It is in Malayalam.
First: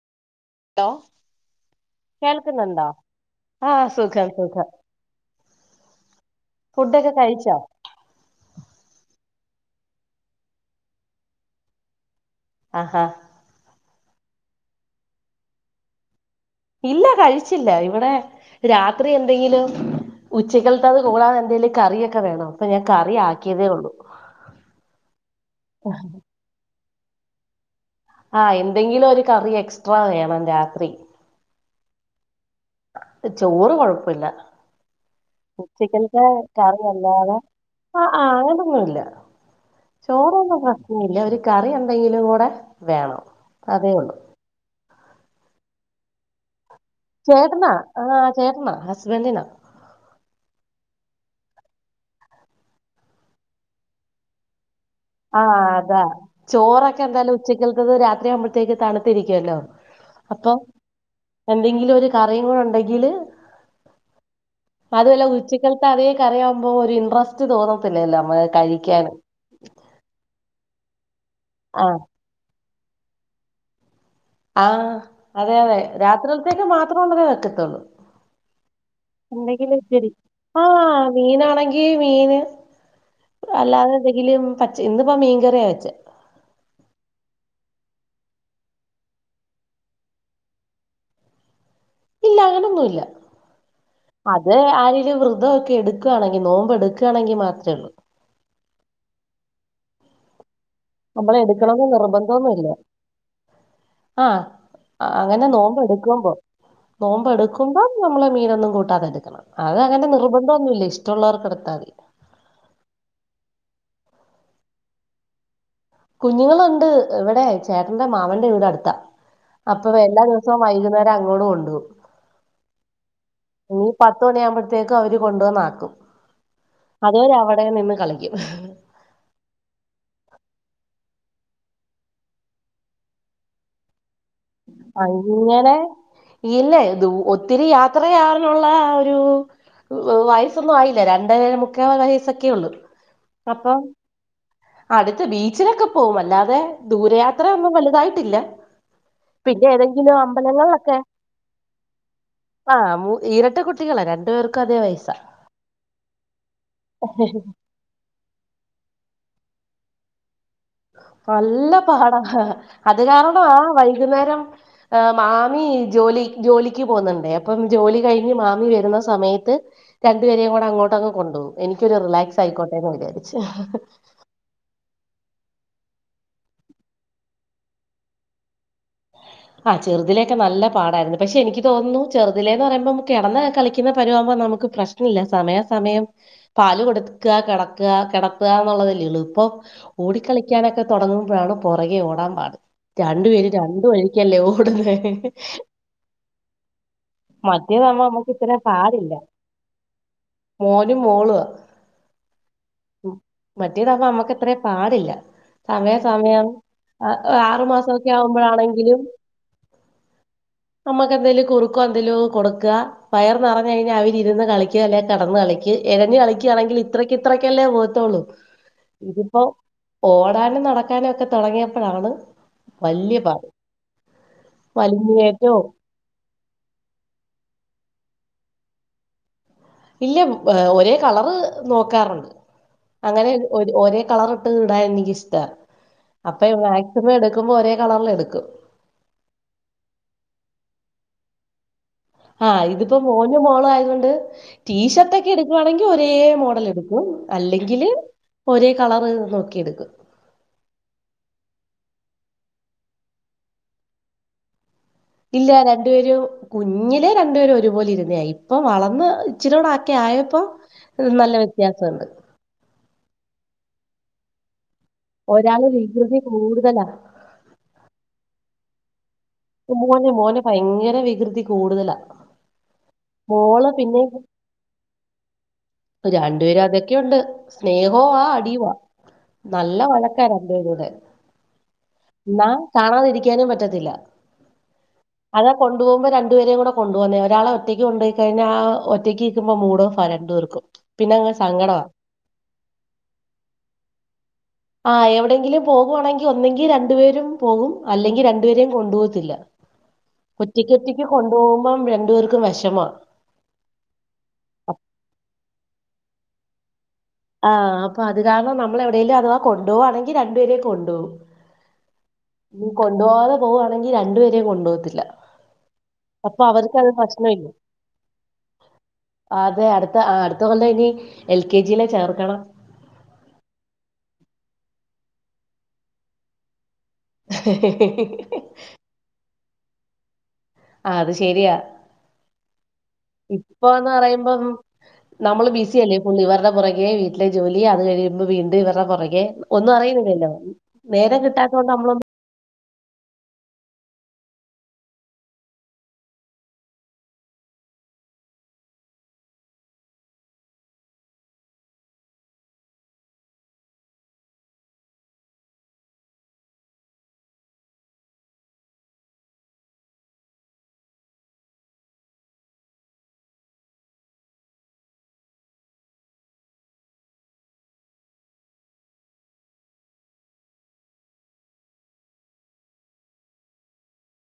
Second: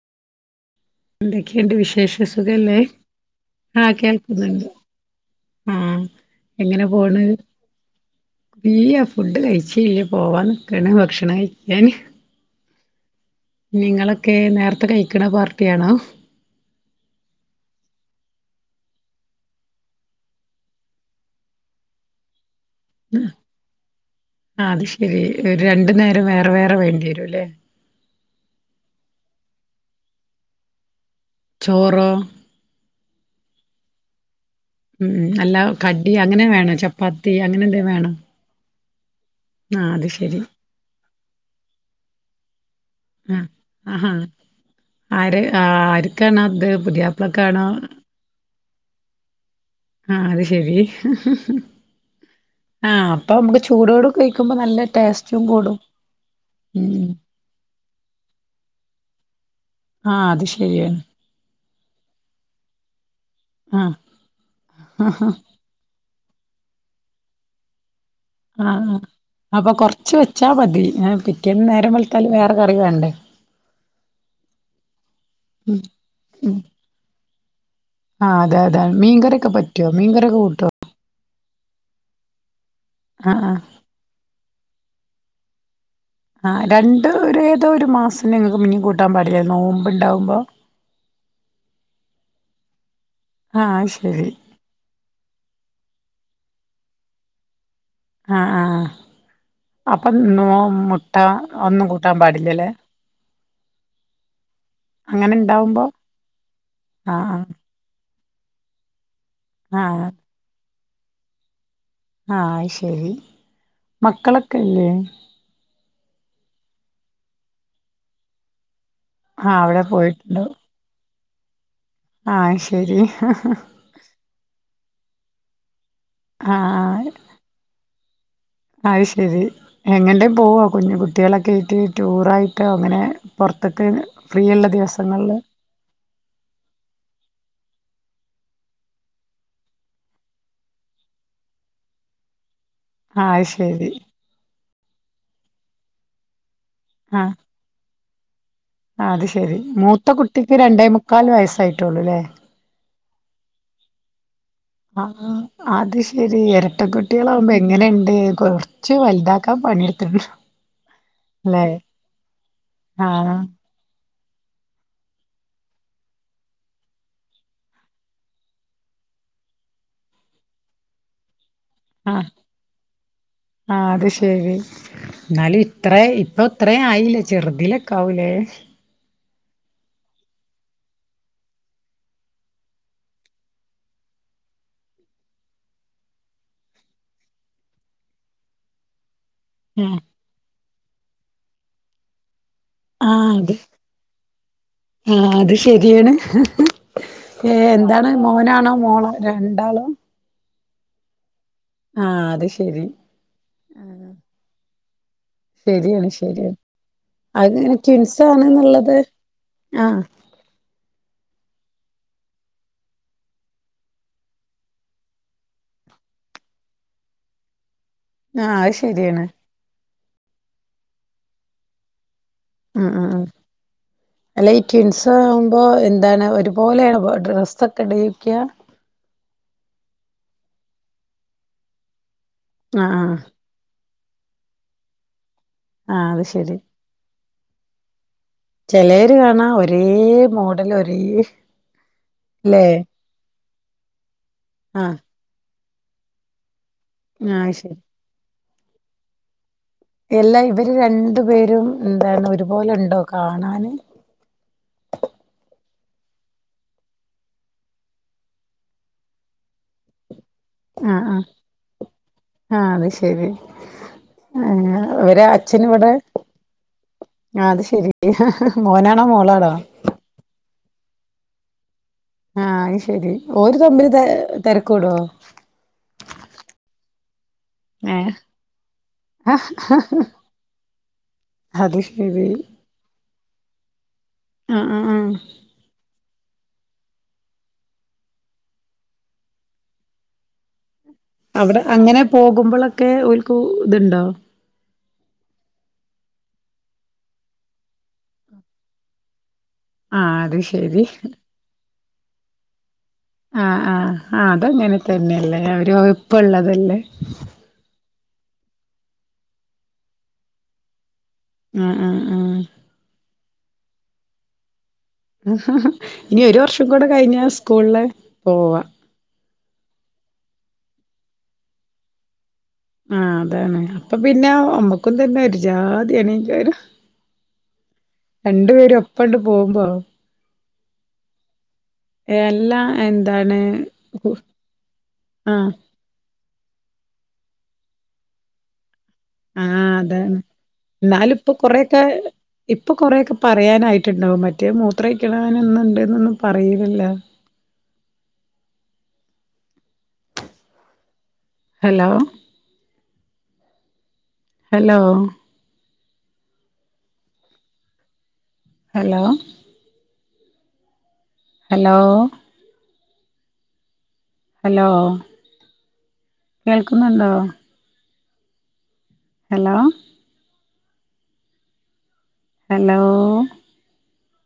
ഹലോ എന്തൊക്കെണ്ട് വിശേഷ സുഖല്ലേ കേൾക്കുന്നുണ്ടോ ആഹ് സുഖം കേൾക്ക്ന്ന്ണ്ട് സുഖം അഹ് ആഹ് എങ്ങനെ ഫുഡൊക്കെ പോണ് കഴിച്ചോ ഇല്ല്യാ ഫ് ഫുഡ് കയ്ച്ചില്ല പോവാൻ ന്ക്കാണ് ഭക്ഷണം കയിക്കാന് ആഹ് ഹാ നിങ്ങളൊക്കെ നേറ്ത്തെ കഴിക്ക്ണ പാർട്ട്യാണോ ഇല്ല കഴിച്ചില്ല ഇവ്ടെ രാത്രി എന്തെങ്കിലും ഉച്ചക്കല്ത്തെത് കൂടാതെ എന്തേലും കറിയൊക്കെ വേണം അപ്പൊ ഞാൻ കറി ആക്കിയതേ ഉള്ളൂ ആത്ശെരി രണ്ട് നേരം വേറെ വേറെ വേണ്ടി ണ്ട്യെരുലെ ആഹ് എന്തെങ്കിലും ഒരു കറി എക്സ്ട്രാ വേണം രാത്രി ചോറോ ചോറ് കൊഴപ്പല്ല ഉം അല്ല കടി അങ്ങനെ വേണ കറി ചപ്പാത്തി അല്ലാതെ അങ്ങനെന്തേ വേണോ? ആഹ് അത് ചോറ ശരി ഒന്നും [unintelligible] ഒര് കറി എന്തെങ്കിലു കൂടെ വേണം ആഹ് അതേ ആഹാ ഒള്ളു ആര് ആ ആര്ക്കാണ് അത് ചേട്ടന പുതിയാപ്ലക്കാണോ ആ ചേട്ടന ഹസ്ബെൻിന ആ അത് ശരി ആ അപ്പൊ നമ്ക്ക് ചൂടോടെ കഴിക്കുമ്പോ നല്ല ടേസ്റ്റും ആഹ് കൂടും അതാ ചോറൊക്കെ ഉം എന്തായാലും ഉച്ചക്കത്തത് രാത്രി ആവുമ്പഴത്തേക്ക് തണു ത്തിരിക്കല്ലോ ആ അത് ശരിയാ ഏതെങ്കിലും ഒരു കറിയും കൂടെ ഉണ്ടെങ്കില് ആഹ് അതല്ല ആഹ് ഉച്ചക്കലത്ത അതേ ക്കറിയാവുമ്പോ ഒരു ഇൻറസ്റ്റ് തോന്നത്തില്ലല്ലോ നമ്മ ആ ആ കഴിക്കാന് അപ്പൊ കൊർ ച്ച് വെച്ചാ മതി നേരം ആഹ് വെളുത്താലും വേറെ കറി വേണ്ടേ ആഹ് അതെ അതെ ഉം രാത്രിൽത്തേക്ക് മാത്രാണ് വെക്ക ആ ആ അതെ അതെ മീൻകറൊക്കെ പറ്റൊ മീൻകറൊക്കെ കൂട്ടോ ഈ മീന് ആഹ് ആഹ് അല്ലാതെ എന്തെങ്കിലും പച്ച ഇന്നിപ്പ മീ കറിയാ വെച്ചെ ആ രണ്ട് ഏതോരു മാസം നിങ്ങക്ക് മീൻ കൂട്ടാൻ പാടില്ലേ നോമ്പ് ഇണ്ടാവുമ്പോ ഇല്ല അങ്ങനൊന്നുല്ല ശരി അത് ആരില് വൃ [unintelligible] ഒക്കെ എടുക്കാണെങ്കി നോമ്പ്ഡ്ക്കാണെങ്കി മാത്രേ ള്ളൂ ആആഹ് അപ്പം നോ മുട്ട നമ്മള് ഒന്നും എടുക്കണോന്ന് കൂട്ടാൻ പാടില്ലല്ലേ നിർബന്ധമൊന്നുല്ല ആഹ് അങ്ങനെ നോമ്പ് എടുക്കുമ്പം നോമ്പ് ആഹ് ആഹ് എടുക്കുമ്പം നമ്മള് മീനൊന്നും കൂട്ടാതെ എടു അതങ്ങനെ ആഹ് നിർബന്തോന്നൂല്ലേ ഷ്ട്ടോള്ളോർകെടുത്താതി ആഹ് ശരി കുഞ്ഞുങ്ങളുണ്ട് ഇവിടെ ചേട്ടന്റെ മാമന്റെ വീട് അടുത്താ ആഹ് അവിടെ അപ്പൊ എല്ലാ പോയിട്ടുണ്ടാവും ദിവസവും വൈകുന്നേരം അങ്ങട് കൊണ്ട്പോ ആഹ് ശെരി ഹ് ഹാ ഹാ ത്തേക്ക് അവര് കൊണ്ടുവന്നാക്കും ആഹ് അതുവരെ അവിടെ നിന്ന് കളിക്കും അത് ശെരി എങ്ങട്ടേ പോവാ കുഞ് കുട്ടികളൊക്കെ യിട്ട് ടൂറായിട്ട് അങ്ങനെ പൊറത്ക് അങ്ങനെ ഇല്ല ദൂ ഒത്തിരി യാത്രയാവാനുള്ള ഒരു വയസ്സൊന്നും ആയില്ല രണ്ടേ മുക്കാവയസ്സൊക്കെ ഒള്ളു ആത് ശെരി അടുത്ത് ബീച്ചിലൊക്കെ പോകും അല്ലാതെ ആ ദൂരയാത്ര ഒന്നും വലു ഇല്ല അത് ശെരി മൂത്ത കുട്ടിക്ക് രണ്ടേ മുക്കാൽ വയസ്സായിട്ടേള്ളു ല്ലേ ആഹ് മു ഇരട്ട കുട്ടികളാ രണ്ടു പേർ ആ അത്ശെരീ എരട്ട കുട്ടികളാകുമ്പോ എങ്ങനെയ്ണ്ട് കൊയ് ച്ചു വലുതാക്കാ പണിയെടുത് നല്ല പാടാ അത് കാരണം ആ വൈകുന്നേരം ഹ് മാമി ജോലി ജോലിക്ക് പോകുന്നുണ്ടേ അപ്പം ജോലി കഴിഞ്ഞ് മാമി വരുന്ന സമയത്ത് രണ്ടുപേരേും കൂടെ അങ്ങോട്ട് അങ്ങ് കൊണ്ടുപോകും എനിക്കൊരു ആ റിലാക്‌സായിക്കോട്ടേന്ന് വിചാരിച്ച് ഹി ഹി ന്നാലും ഇത്രെ ഇപ്പൊ ഇത്രെ ആയില്ലേ ചെറുതിലെക്കെ ആവൂലേ ആഹ് ചെറുതിലയൊക്കെ നല്ല പാടായിരുന്നു പക്ഷെ എനിക്ക് തോന്നുന്നു ചെറുതിലേന്ന് പറയുമ്പോ കിടന്ന് കളിക്കുന്ന പരിവമാവുമ്പോ നമുക്ക് പ്രശ്നം ഇല്ല സമയാ സമയം പാല് കൊടുക്കുക കിടക്കുക കിടത്തുകാന്നുള്ളതല്ലേ എളുപ്പ് പ്പോ ആ ഓടിക്കളിക്കാനൊ തുടങ്ങുമ്പോഴാണ് പുറകെ ഓടൻ പാട് രണ്ടു പേര് മറ്റേതാകുമ്പോ നമുക്ക് ഇത്ര ആഹ മോളും മോളുംആ ശരി മറ്റേതറഞ്ഞാ നമ്മക്ക്ത്ര പാ പാടില്ല ശെര്യാണ് സമയാസമയം ശെര്യാണ് അത്ങ്ങനെ ട്വിൻസ ണങ്കിൽ കുറുക്കോ ന്തേലും കൊടുക്ക വയറ് നിറഞ്ഞഴിഞ്ഞാൽ അവരിരുന്ന് കളിക്ക അല്ലെ കെടന്ന് കളിക്ക എഴഞ് കളിക്കാണെങ്കിൽ ഇത്രക്കിത്രക്കല്ലേ പോ ആഹ് അത് ശെര്യാൺ ഓടാനും നടക്കാനും ഒക്കെ തുടങ്ങിയപ്പഴാണ് ആ അ ആ അല്ല ഈ വലിഞ്ഞു കയറ്റവും ട്വിൻസാവുമ്പോ എന്താണ് ഒരുപോലേണോ ഡ്രസ്സൊക്കെ ഇട ക്യാ ഇല്ല്യ ഒരേ കളർ നോക്കാറുണ്ട് ആഹ് ആഹ് അങ്ങനെ ര് ഒരേ കളർട്ട് ഇടാൻ ന്ക്കിഷ്ടം ത്ത ആഹ് അത് അപ്പൊ ശരി മാക്സിമം എടു ക്കുമ്പം ഒരേ കളറ്ലെട് ചെലര് കാണാ ഒരേ മോഡല് ഒരേ ആഹ് ല്ലേ ഇത്പ്പൊ മോൻ നും മോളു ആയതോണ്ട് ആഹ് റ്റീഷർട്ടെക്കെട് ക്കുവാണെങ്കി ഒരേ മോഡെലെട് ആഹ് അത് ശരി അല്ലെങ്കില് ഒരേ കളറ് നോക്കി എട് എല്ല ഇവര് രണ്ടുപേരും മ്മ് ന്താണ് ഒരുപോലെണ്ടോ കാണാന് ല്ല്യ രണ്ടുപേരും കുഞ്ഞിലെ രണ്ടുപേരും ഒരുപോലിരുന്നേ ഇപ്പ വളർന്ന് ഇച്ചിരൂടെ ഒക്കെ ആയ പ്പൊ ആഹ് ആഹ് നല്ല വ്യത്യാസുണ്ട് ഏഹ് അവരെ അച്ഛന് ഒരാള് ഇവിടെ വികൃതി കൂടുതലാ ആഹ് അത് ശരി മോന മോന് മോന് ഭയങ്കര വി വികൃതി കൂടുതലാ ആഹ് അത് ശെരി ഓര് മോള് തമ്മില് തെ പിന്നെ തെരക്കൂടോ രണ്ടുപേരും അതൊക്കെ ഒണ്ട് സ്നേഹോ ഏഹ് ആ അടിയുവാ ആഹ് നല്ല വഴക്കാ രണ്ടുപേരൂടെ അത് ശെരി എന്നാ കാണാതിരിക്കാൻ ക്കാനും പറ്റത്തില്ല ആഹ് ആഹ് ആഹ് അതാ കൊണ്ടു പോകുമ്പ രണ്ട് രണ്ടുപേരേം കൂട കൊണ്ടു പോന്നേ ഒരാള ഒറ്റക്ക് കൊണ്ടുപയി കഴിഞ്ഞാ ഒറ്റക്ക്ക്കുമ്പോ മൂടോ അ രണ്ട് പേർക്കും അവ്ട അങ്ങനെ പോകുമ്പളൊക്കെ ഒരുക്കു ഇതുണ്ടോ പുവാണങ്കി ഒന്നെങ്കി രണ്ടുപേരും പോകും അല്ലെങ്കിൽ രണ്ടുപേരേം കൊണ്ടു പോ ത്തില്ല ആഹ് അത് ഒറ്റക്ക് ശെരി ഒറ്റക്ക് കൊണ്ടുപോകുമ്പം രണ്ട് ണ്ട് പ്പേർക്കും വെഷമാ ആഹ് ആഹ് ആഹ് അത് അങ്ങനെ തന്നെ അല്ലേ അവരു [unintelligible] ഇപ്പം ഒള്ളതല്ലേ ആഹ് അപ്പൊ അത് കാരണം നമ്മൾ എവിടേലും അഥവാ കൊണ്ടുവാണെങ്കി രണ്ടുപേരേം കൊണ്ട്പോകും ആഹ് ആഹ് ആഹ് പോവു ആണങ്കി രണ്ടുപേരേം കൊണ്ടോവും തിര് ഹുംഹുംഹും ഇനി ഒര് വർഷം കൂടെ കഴിഞ്ഞാ പ്രശ്നമില്ല. സ്കൂളില് പോവാ ഇതുകൊണ്ട് ഇനി എൽ കെ ജി ലെ ചേർക്കണം. ആ അതാണ് അപ്പൊ പിന്നെ അമ്മക്കും തന്നെ ഒരു ജാതിയേണേക്കാരം പോവുമ്പോ ആ അത് ശെരിയാ എല്ലാ എന്താണ് ഇപ്പോന്ന് പറയുമ്പം നമ്മള് ആഹ് ബിസി അല്ലേ ഫുള്ളിവര്ടെ പുറകെ വീട്ടിലെ ജോലി അത് കഴിയുമ്പം വീണ്ടും ഇവർ ള പൊറകെ ആഹ് ഒന്നും അതാണ് അറിയുന്നില്ലല്ലോ എന്നാലും നേരം കിട്ടാത്തോണ്ട് അമ്മളൊന്ന് പറയാനായിട്ട്ണ്ടാവും മറ്റേ മൂത്ര ഒഴിക്കണാനൊന്ന്ണ്ട്ന്നൊന്നും പറയിലല്ലാേ hello hello hello hello hello കേൾക്കുന്നുണ്ടോ ഹലോ ഹലോ